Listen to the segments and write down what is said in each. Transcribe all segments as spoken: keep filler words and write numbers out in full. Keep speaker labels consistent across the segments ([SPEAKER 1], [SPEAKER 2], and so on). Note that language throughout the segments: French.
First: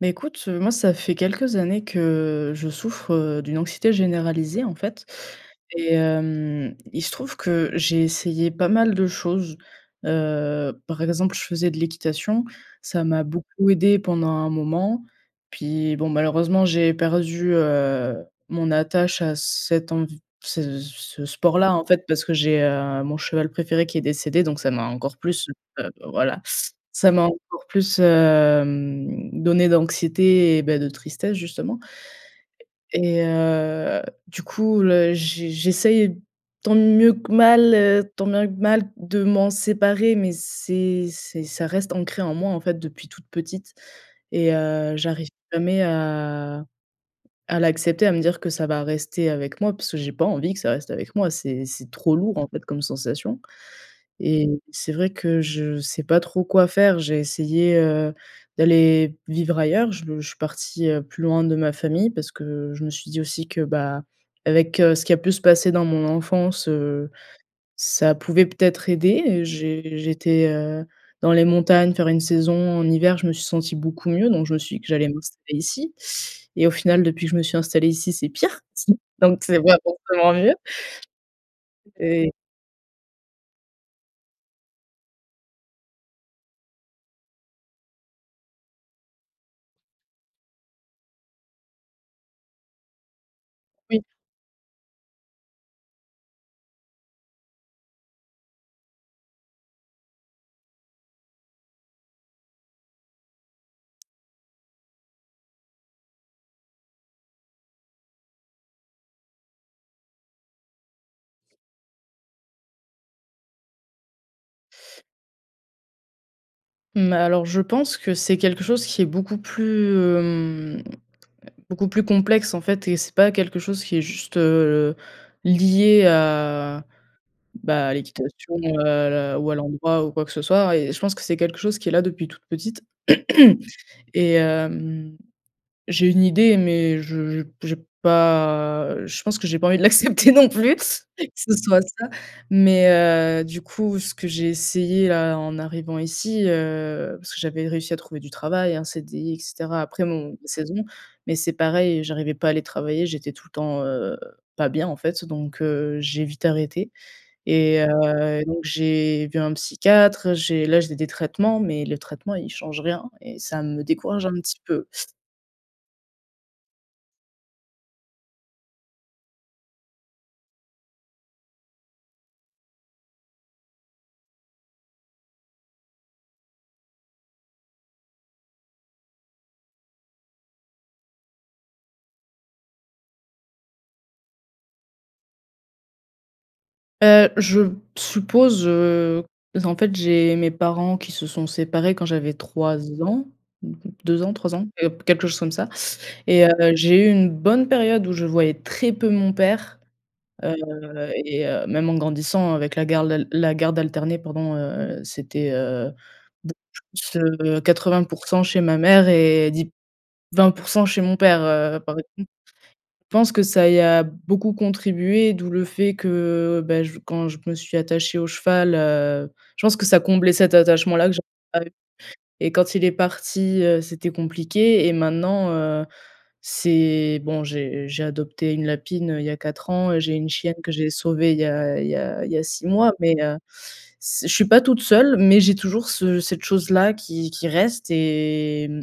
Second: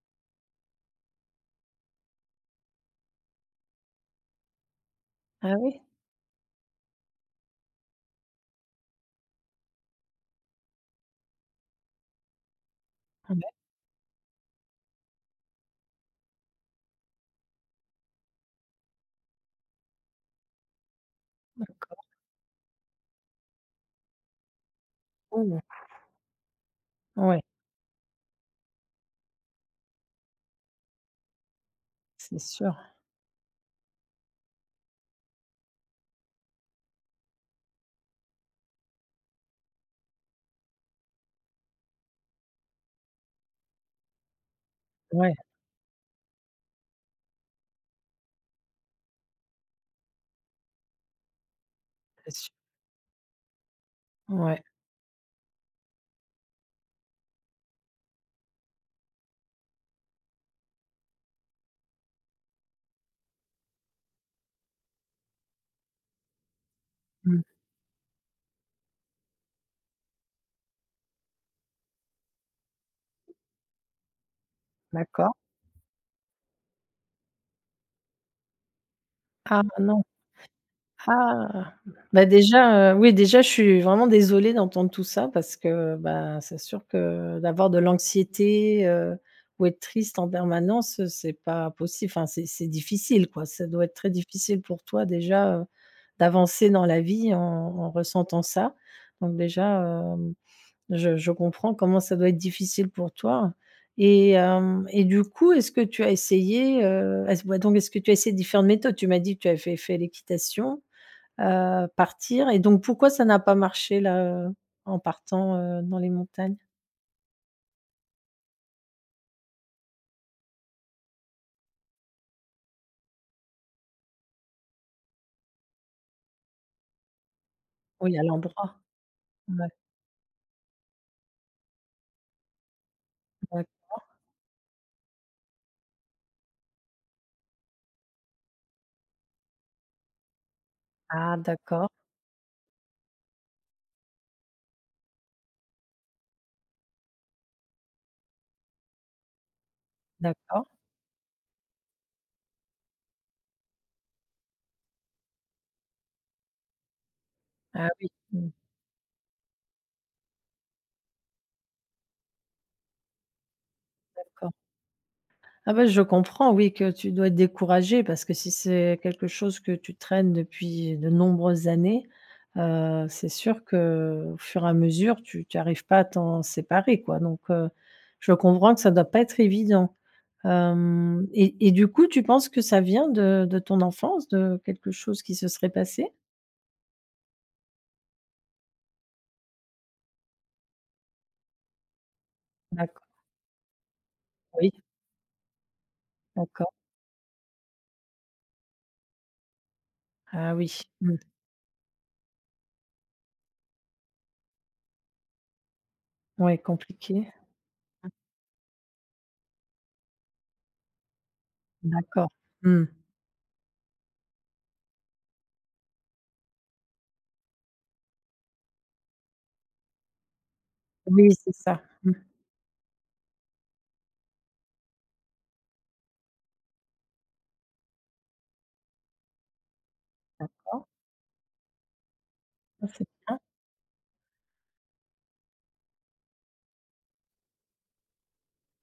[SPEAKER 1] Mais écoute, heu, moi, ça fait quelques années que je souffre, heu, d'une anxiété généralisée en fait,
[SPEAKER 2] Ah oui?
[SPEAKER 1] et hem, il se trouve que j'ai essayé pas mal de choses. Heu, par exemple, je faisais de l'équitation, ça m'a
[SPEAKER 2] Ah mè
[SPEAKER 1] beaucoup aidée pendant un moment. Puis bon, malheureusement j'ai perdu, heu, mon attache à cet env ce ce sport-là en
[SPEAKER 2] D'accord.
[SPEAKER 1] fait, parce que j'ai, heu, mon cheval préféré qui est décédé, donc ça m'a encore plus, heu,
[SPEAKER 2] Oh!
[SPEAKER 1] beh, voilà, ça m'a
[SPEAKER 2] Ouais.
[SPEAKER 1] encore plus hem donné d'anxiété et ben, de tristesse justement,
[SPEAKER 2] C'est sûr.
[SPEAKER 1] et heu, du coup, le j j'essaie tant mieux que mal, heu, tant bien que mal de m'en séparer, mais c'est c'est ça reste ancré en moi en fait depuis toute petite et heu, j'arrive
[SPEAKER 2] Ouais.
[SPEAKER 1] jamais à à l'accepter, à me dire que ça va rester avec moi puisque j'ai pas envie que ça reste avec moi. C'est c'est trop lourd en
[SPEAKER 2] [unintelligible]
[SPEAKER 1] fait comme sensation, et
[SPEAKER 2] Ouais.
[SPEAKER 1] c'est vrai que je sais pas trop quoi faire. J'ai essayé, heu, d'aller vivre ailleurs. Je je suis partie, heu, plus loin de ma famille. Parce que je me suis dit aussi que, bah, avec, heu, ce qui a pu se passer dans mon enfance, heu,
[SPEAKER 2] Mmh.
[SPEAKER 1] ça pouvait peut-être aider. J'ai j'étais, heu, dans les montagnes, faire une saison en hiver, je me suis sentie beaucoup mieux, donc je me suis dit que j'allais
[SPEAKER 2] D'accord.
[SPEAKER 1] m'installer ici, et au final, depuis que je me suis installée ici, c'est pire. Donc c'est
[SPEAKER 2] Ah
[SPEAKER 1] pas
[SPEAKER 2] non.
[SPEAKER 1] forcément mieux.
[SPEAKER 2] Ah! Bah,
[SPEAKER 1] Et
[SPEAKER 2] déjà, heu, oui, déjà, je suis vraiment désolée d'entendre tout ça parce que, ben, c'est sûr que d'avoir de l'anxiété, heu, ou être triste en permanence, c'est pas possi enfin, c'est c'est difficile quoi, ça doit être
[SPEAKER 1] Oui.
[SPEAKER 2] très difficile pour toi déjà, heu, d'avancer dans la vie en en ressentant ça. Donc déjà, hem, je je comprends comment ça doit être difficile pour toi, et hem, et du coup, est-ce que tu as essayé, heu est-ce voit donc, mais est-ce que tu as essayé différentes méthodes? Tu m'as dit que tu avais fait fait l'équitation, heu, partir, et donc pourquoi ça n'a pas marché là, heu, en partant, heu, dans les montagnes?
[SPEAKER 1] Mmh, alors je pense, que c'est quelque chose qui est beaucoup plus hem, beaucoup plus complexe, en fait et c'est pas quelque chose qui est juste lié à, bah, à
[SPEAKER 2] Oui à
[SPEAKER 1] l'équitation,
[SPEAKER 2] l'endroit.
[SPEAKER 1] heu, l ou à
[SPEAKER 2] Mouais.
[SPEAKER 1] l'endroit ou quoi que ce soit. Et je pense que c'est quelque chose qui est là depuis toute petite.
[SPEAKER 2] D'accord
[SPEAKER 1] Et hem, j'ai une idée, mais je j j'ai pas je pense que j'ai pas envie de l'accepter non plus, que
[SPEAKER 2] Ah
[SPEAKER 1] ce soit
[SPEAKER 2] d'accord.
[SPEAKER 1] ça. Mais, heu, du coup, ce que j'ai essayé là en arrivant ici, heu, parce que j'avais réussi à trouver du travail, un CDI et cetera après mon mes
[SPEAKER 2] D'accord.
[SPEAKER 1] saisons. Mais c'est pareil, heu, j'arrivais pas à aller travailler, j'étais tout le temps, heu, pas bien en fait. Donc, heu, j'ai vite arrêté. Et
[SPEAKER 2] Ah oui.
[SPEAKER 1] heu,
[SPEAKER 2] Mmh.
[SPEAKER 1] donc j'ai vu un psychiatre, j'ai là, j'ai des traitements, mais le traitement, il change rien et ça me décourage un
[SPEAKER 2] D'accord.
[SPEAKER 1] petit peu.
[SPEAKER 2] Ah, bah, je comprends oui, que tu dois être découragée parce que si c'est quelque chose que tu traînes depuis de nombreuses années, heu, c'est sûr qu'au fur et à mesure tu tu arrives pas à t'en séparer quoi. Donc, heu, je peux comprendre que ça doit pas être évident. Hem, et et du coup tu penses que ça vient de de ton enfance, de quelque chose qui se serait passé?
[SPEAKER 1] Heu, je suppose, heu, donc en fait, j'ai mes parents qui se sont séparés quand j'avais trois
[SPEAKER 2] D'accord.
[SPEAKER 1] ans deux ans, trois ans
[SPEAKER 2] Oui.
[SPEAKER 1] et heu, quelque chose comme ça et heu,
[SPEAKER 2] D'accord.
[SPEAKER 1] j'ai eu une bonne période où je voyais très peu mon père,
[SPEAKER 2] Ah
[SPEAKER 1] heu,
[SPEAKER 2] oui. Mmh.
[SPEAKER 1] et heu, même en grandissant avec la garde al la garde alternée pendant, heu, c'était, heu
[SPEAKER 2] Ouais, compliqué.
[SPEAKER 1] [unintelligible] quatre-vingt
[SPEAKER 2] Mmh.
[SPEAKER 1] pour cent chez ma mère et di vingt pour cent chez mon père, heu, par
[SPEAKER 2] D'accord.
[SPEAKER 1] [unintelligible]
[SPEAKER 2] Mmh mh.
[SPEAKER 1] je pense que ça y a beaucoup contribué, d'où le fait que, bah, j quand je me suis attachée au cheval, heu, je pense que ça comblait cet attachement-là que j'a
[SPEAKER 2] Oui, c'est
[SPEAKER 1] [unintelligible]
[SPEAKER 2] ça. Mmh.
[SPEAKER 1] et quand il est parti, heu, c'était compliqué et maintenant, heu, c'est bon, j'ai j'ai adopté une lapine, heu, il y a quatre ans et j'ai une chienne que
[SPEAKER 2] D'accord.
[SPEAKER 1] j'ai sauvée il y a il y a il y a six
[SPEAKER 2] Ah,
[SPEAKER 1] mois,
[SPEAKER 2] c'est
[SPEAKER 1] mais, heu,
[SPEAKER 2] bien.
[SPEAKER 1] c'est je suis pas toute seule, mais j'ai toujours ce cette chose-là qui qui reste et mmh,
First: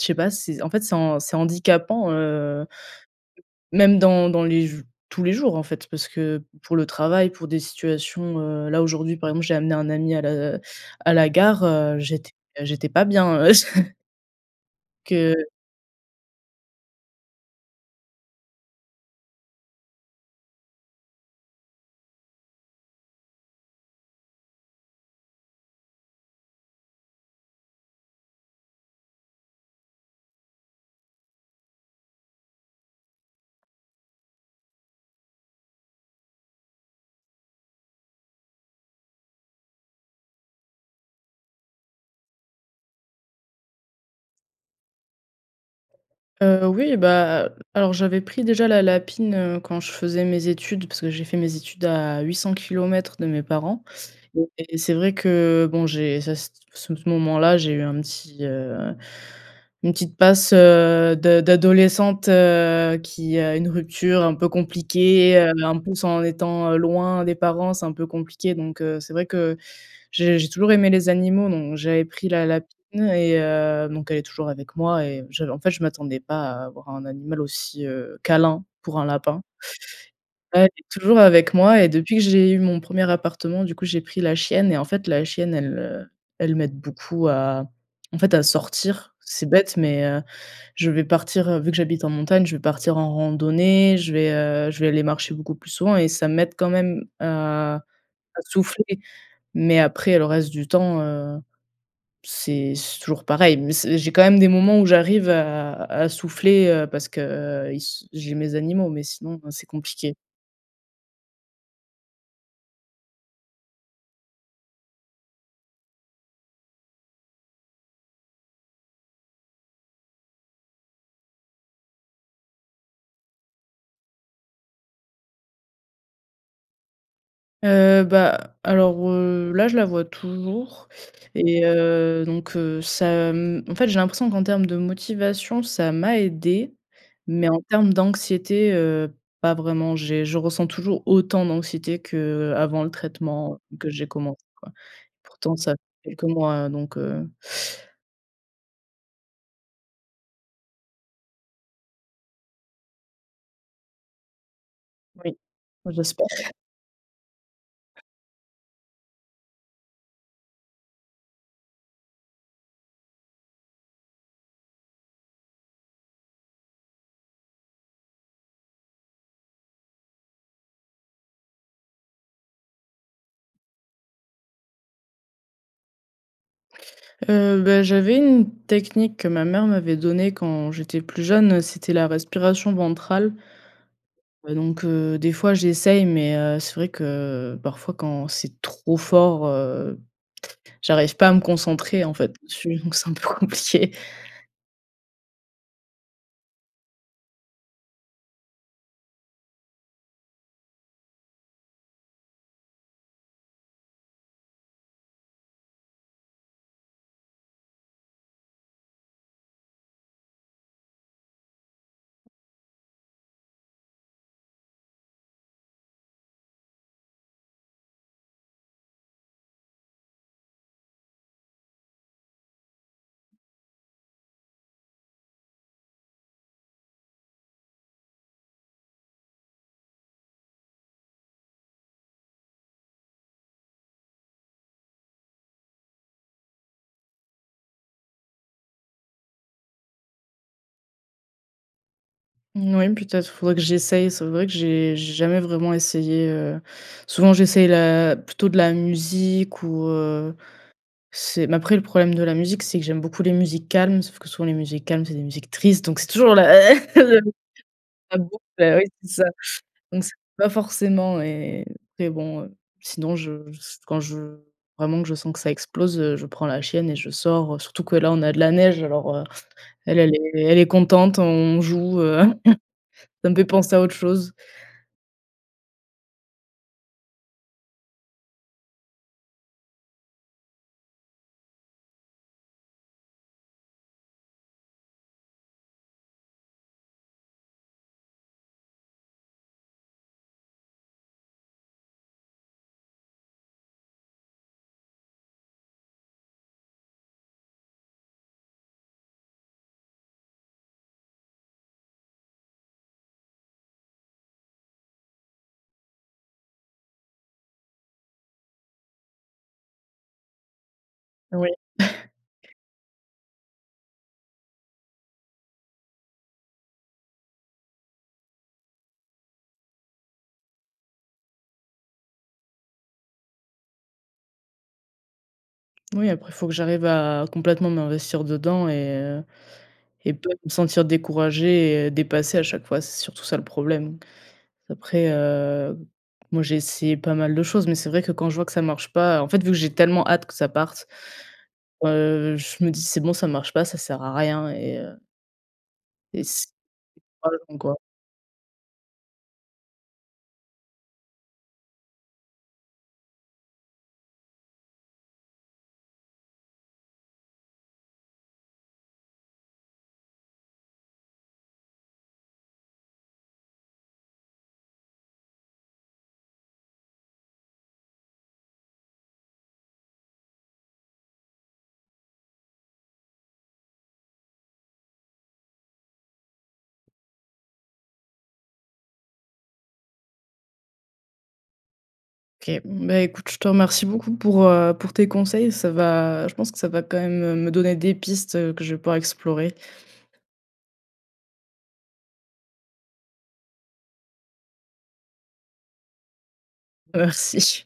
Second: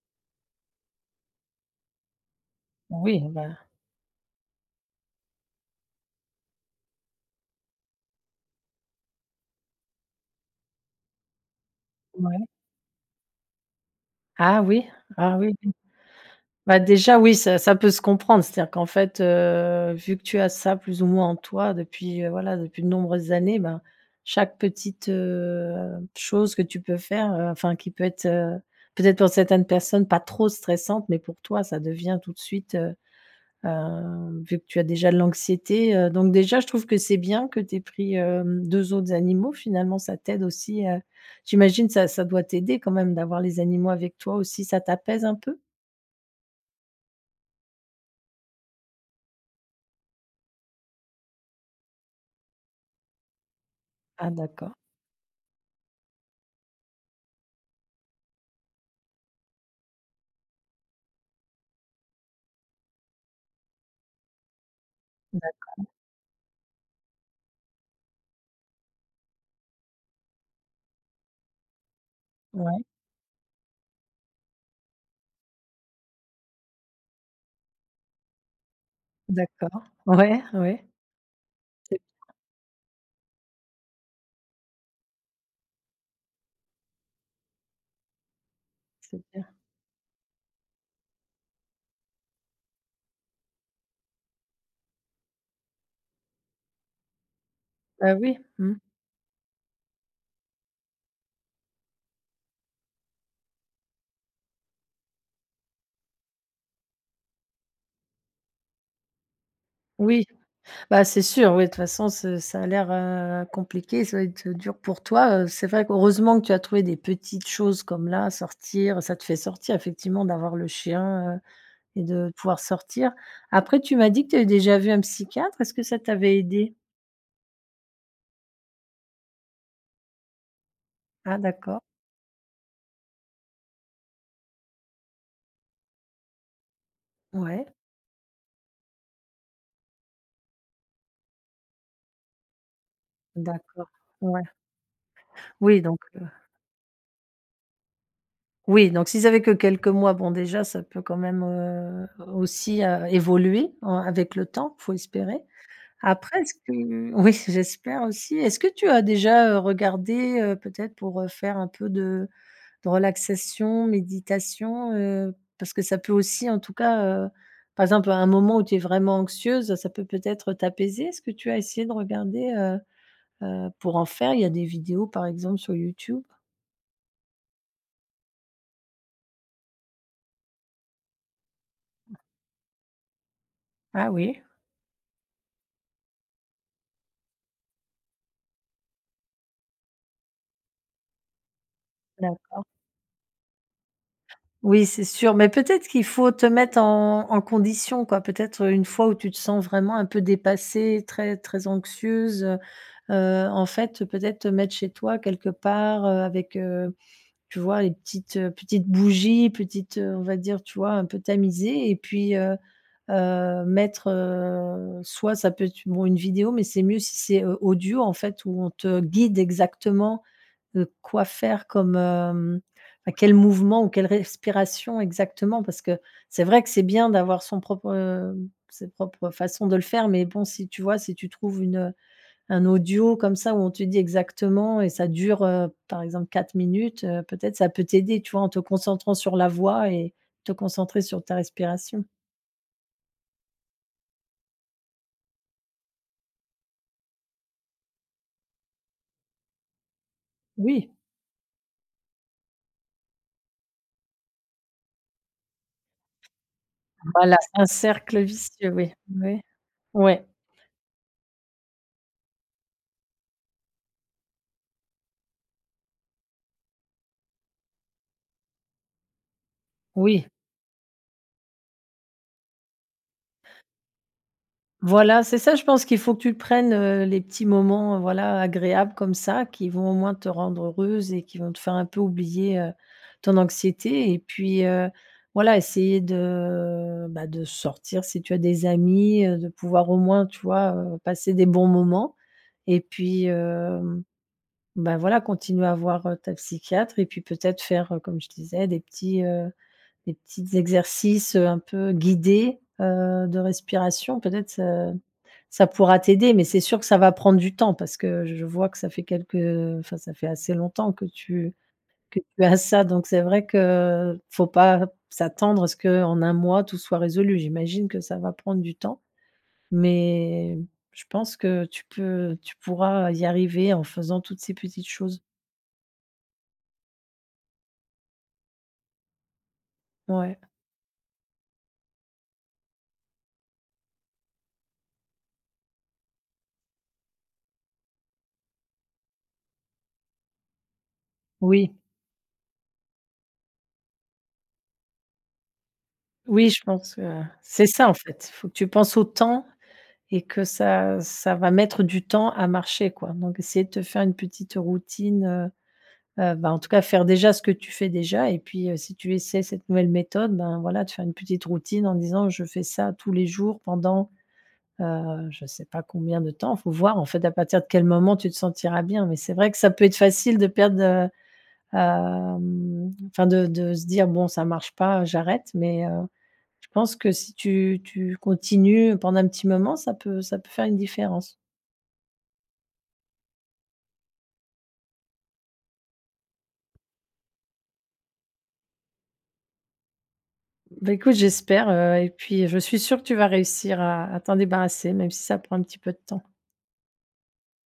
[SPEAKER 1] je sais pas, c'est en fait c'est han c'est handicapant, heu
[SPEAKER 2] Oui, bah
[SPEAKER 1] même dans dans les jou tous les jours en fait, parce que pour le travail, pour des situations, heu, là aujourd'hui, par exemple, j'ai amené un ami à la, heu à la gare, heu, j'étais
[SPEAKER 2] Ouais.
[SPEAKER 1] j'étais pas bien.
[SPEAKER 2] Ah oui? Ah
[SPEAKER 1] Que
[SPEAKER 2] oui, oui. Bah, déjà, oui, ça ça peut se comprendre. C'est-à-dire qu'en fait, heu, vu que tu as ça, plus ou moins, en toi, depuis, heu, voilà, depuis de nombreuses années, ben, chaque petite, heu, chose que tu peux faire, heu, enfin, qui peut être, heu, peut-être, pour certaines personnes, pas trop stressante, mais pour toi, ça devient tout de suite, heu, hem, vu que tu as déjà de l'anxiété heu, donc déjà, je trouve que c'est bien que tu aies pris, hem, deux autres animaux, finalement, ça t'aide aussi, heu, j'imagine, ça ça doit t'aider quand même d'avoir les animaux avec toi aussi. Ça t'apaise un peu?
[SPEAKER 1] Heu, oui, bah, heu, alors j'avais pris déjà la lapine, heu, quand je faisais mes études, parce que j'ai fait mes études à huit cents kilomètres de mes parents.
[SPEAKER 2] Ah d'accord.
[SPEAKER 1] Et c'est vrai que, bon, j'ai ça, c ce moment-là, j'ai eu un petit, heu, une petite passe, heu, de d'adolescente, heu, qui a une rupture un peu compliquée, heu, en
[SPEAKER 2] D'accord.
[SPEAKER 1] plus, en étant, heu, loin des parents, c'est un peu compliqué. Donc, heu, c'est vrai que j'ai j'ai toujours aimé les animaux, donc j'avais pris la lapine
[SPEAKER 2] Ouais.
[SPEAKER 1] et heu, donc elle est toujours avec moi et je en fait, je m'attendais pas à avoir un animal aussi, heu, câlin pour un lapin.
[SPEAKER 2] D'accord, ouais,
[SPEAKER 1] Ouais, elle
[SPEAKER 2] ouais.
[SPEAKER 1] est toujours avec moi et
[SPEAKER 2] C'est
[SPEAKER 1] depuis que
[SPEAKER 2] bien.
[SPEAKER 1] j'ai eu mon premier appartement, du coup, j'ai pris la chienne et en fait, la chienne, elle, heu, elle m'aide beaucoup à, en fait, à sortir.
[SPEAKER 2] C'est bien.
[SPEAKER 1] C'est bête, mais, heu, je vais partir, heu, vu que j'habite en montagne, je vais partir en randonnée. Je vais, heu, je vais aller marcher beaucoup plus souvent et ça m'aide quand même à
[SPEAKER 2] Bah, oui,
[SPEAKER 1] à
[SPEAKER 2] mmh.
[SPEAKER 1] souffler. Mais après, le reste du temps, heu, c'est c'est toujours pareil. Mais c'est j'ai quand même des moments où j'arrive à à souffler, heu, parce que ils s j'ai mes animaux, mais sinon, heu, c'est compliqué.
[SPEAKER 2] Oui. Bah, c'est sûr, oui, de toute façon, c'est ça a l'air, heu, compliqué. Ça doit être, heu, dur pour toi. Heu, c'est vrai que, heureusement que tu as trouvé des petites choses comme là, sortir, ça te fait sortir, effectivement, d'avoir le chien, heu, et de pouvoir sortir. Après, tu m'as dit que tu avais déjà vu un psychiatre. Est-ce que ça t'avait aidée?
[SPEAKER 1] Heu, bah, alors, heu, là, je la vois toujours
[SPEAKER 2] Ah
[SPEAKER 1] et
[SPEAKER 2] d'accord.
[SPEAKER 1] heu, donc, heu, ça m en fait, j'ai l'impression qu'en termes de motivation, ça m'a aidée, mais en
[SPEAKER 2] Ouais.
[SPEAKER 1] termes d'anxiété, heu, pas vraiment. J'ai je ressens toujours autant d'anxiété qu'avant le traitement
[SPEAKER 2] D'accord,
[SPEAKER 1] que j'ai
[SPEAKER 2] ouais.
[SPEAKER 1] commencé, quoi. Pourtant, ça [unintelligible]
[SPEAKER 2] Oui, donc, heu
[SPEAKER 1] quelques mois, hein, donc, heu.
[SPEAKER 2] Oui, donc si ça fait que quelques mois, bon déjà ça peut quand même, heu, aussi, heu, évoluer en avec le temps, faut espérer.
[SPEAKER 1] Oui, j'espère.
[SPEAKER 2] Après, est-ce que oui, j'espère aussi. Est-ce que tu as déjà, heu, regardé, heu, peut-être pour, heu, faire un peu de de relaxation, méditation, heu, parce que ça peut aussi, en tout cas, heu, par exemple à un moment où tu es vraiment anxieuse, ça peut peut-être t'apaiser? Est-ce que tu as essayé de regarder, heu heu, pour en faire? Il y a des vidéos par exemple sur Youtube.
[SPEAKER 1] Heu, bah j'avais une technique que ma mère m'avait donnée quand j'étais plus jeune, c'était la respiration ventrale
[SPEAKER 2] Ah oui!
[SPEAKER 1] donc, heu, des fois, j'essaie, mais, heu, c'est vrai que parfois quand c'est trop fort, heu, j'arrive pas à me concentrer en fait,
[SPEAKER 2] D'accord.
[SPEAKER 1] dessus, donc c'est un peu compliqué.
[SPEAKER 2] Oui, c'est sûr, mais peut-être qu'il faut te mettre en en condition, quoi, peut-être, heu, une fois où tu te sens vraiment un peu dépassée, très, très anxieuse, heu, heu, en fait, peut-être te mettre chez toi quelque part, heu, avec, heu, tu vois, les petites petites bougies, petites, heu, on va dire, tu vois, un peu tamisé et puis, heu heu, mettre, heu, soit ça peut être bon, une vidéo, mais c'est mieux si c'est, heu, audio, en fait, où on te guide exactement, heu, quoi faire comme hem, bah, quel mouvement ou quelle respiration exactement parce que c'est vrai que c'est bien d'avoir son propre sa propre façon de le faire, mais bon, si tu vois, si tu trouves une un audio comme ça où on te dit exactement et ça dure, heu, par exemple quatre minutes, heu, peut-être ça peut t'aider, tu vois, en te concentrant sur la voix et te concentrer sur ta respiration.
[SPEAKER 1] Moui, peut-être, faudrait que j'essaie. C'est vrai que j'ai j'ai jamais vraiment essayé, heu. Souvent j'essaie la plutôt de la musique ou, heu,
[SPEAKER 2] Oui.
[SPEAKER 1] c'est mais après le problème de la musique, c'est que j'aime beaucoup les musiques calmes. Sauf que souvent les musiques calmes, c'est des musiques tristes, donc c'est toujours la le
[SPEAKER 2] Voilà, c'est un
[SPEAKER 1] la
[SPEAKER 2] cercle
[SPEAKER 1] boucle,
[SPEAKER 2] vicieux,
[SPEAKER 1] bah, ouais,
[SPEAKER 2] oui,
[SPEAKER 1] c'est ça.
[SPEAKER 2] oui.
[SPEAKER 1] Donc c'est
[SPEAKER 2] Ouais.
[SPEAKER 1] pas forcément et et bon, heu, sinon je s quand je vraiment, que je sens que ça explose, heu, je prends la chienne et je sors. Heu, surtout que là on a de la neige alors, heu, elle, elle
[SPEAKER 2] Oui.
[SPEAKER 1] est elle est contente, on joue. Heu, ça me fait penser à autre chose.
[SPEAKER 2] Voilà, c'est ça, je pense qu'il faut que tu prennes, heu, les petits moments, heu, voilà agréables comme ça qui vont au moins te rendre heureuse et qui vont te faire un peu oublier, heu, ton anxiété. Et puis, heu, voilà, essayer de, bah, de sortir si tu as des amis, heu, de pouvoir au moins tu vois, heu, passer des bons moments. Et puis, hem, bah, voilà continuer à voir, heu, ta psychiatre et puis peut-être faire, heu, comme je disais des petits heu, des petites exercices, heu, un peu guidés, heu, de respiration. Peut-être ça ça pourra t'aider. Mais c'est sûr que ça va prendre du temps parce que je je vois que ça fait quelques heu, enfin ça fait assez longtemps que
[SPEAKER 1] Oui.
[SPEAKER 2] tu que tu as ça. Donc c'est vrai que, faut pas s'attendre à ce qu'en un mois tout soit résolu. J'imagine que ça va prendre du temps. Mais, je pense que tu peux tu pourras y arriver en faisant toutes ces petites choses.
[SPEAKER 1] Moui, après il faut que j'arrive à complètement m'investir dedans et heu, et pas
[SPEAKER 2] Ouais.
[SPEAKER 1] me sentir découragée et dépassée à chaque fois, c'est surtout ça le problème. Après, heu, moi, j'ai essayé pas mal de choses, mais c'est vrai que quand je vois que ça marche pas, en fait, vu que j'ai tellement hâte que ça parte,
[SPEAKER 2] Oui.
[SPEAKER 1] heu, je me dis: «C'est bon, ça marche pas, ça sert à rien» et heu et c'est
[SPEAKER 2] Oui, je pense que,
[SPEAKER 1] [unintelligible]
[SPEAKER 2] c'est
[SPEAKER 1] quoi.
[SPEAKER 2] ça en fait, il faut que tu penses au temps et que ça ça va mettre du temps à marcher, quoi donc essayer de te faire une petite routine, heu heu, bah en tout cas faire déjà ce que tu fais déjà et puis, heu, si tu essaies cette nouvelle méthode, ben, voilà, tu fais une petite routine en disant: «Je fais ça tous les jours» pendant, heu, je sais pas combien de temps, il faut voir en fait, à partir de quel moment tu te sentiras bien, mais c'est vrai que ça peut être facile de perdre, heu, hem, enfin de de se dire: «Bon, ça marche pas, heu, j'arrête», mais, heu, je pense que si tu tu continues pendant un petit moment, ça peut ça peut faire une différence.
[SPEAKER 1] OK. Mmh, ben écoute, je te remercie beaucoup pour, heu, pour tes conseils. Ça va, je pense que ça va quand même, heu, me donner des pistes, heu, que je vais pouvoir explorer.
[SPEAKER 2] Bah écoute, j'espère, heu, et puis je suis sûre que tu vas réussir à à t'en débarrasser, même si ça prend un petit peu de temps.
[SPEAKER 1] Merci.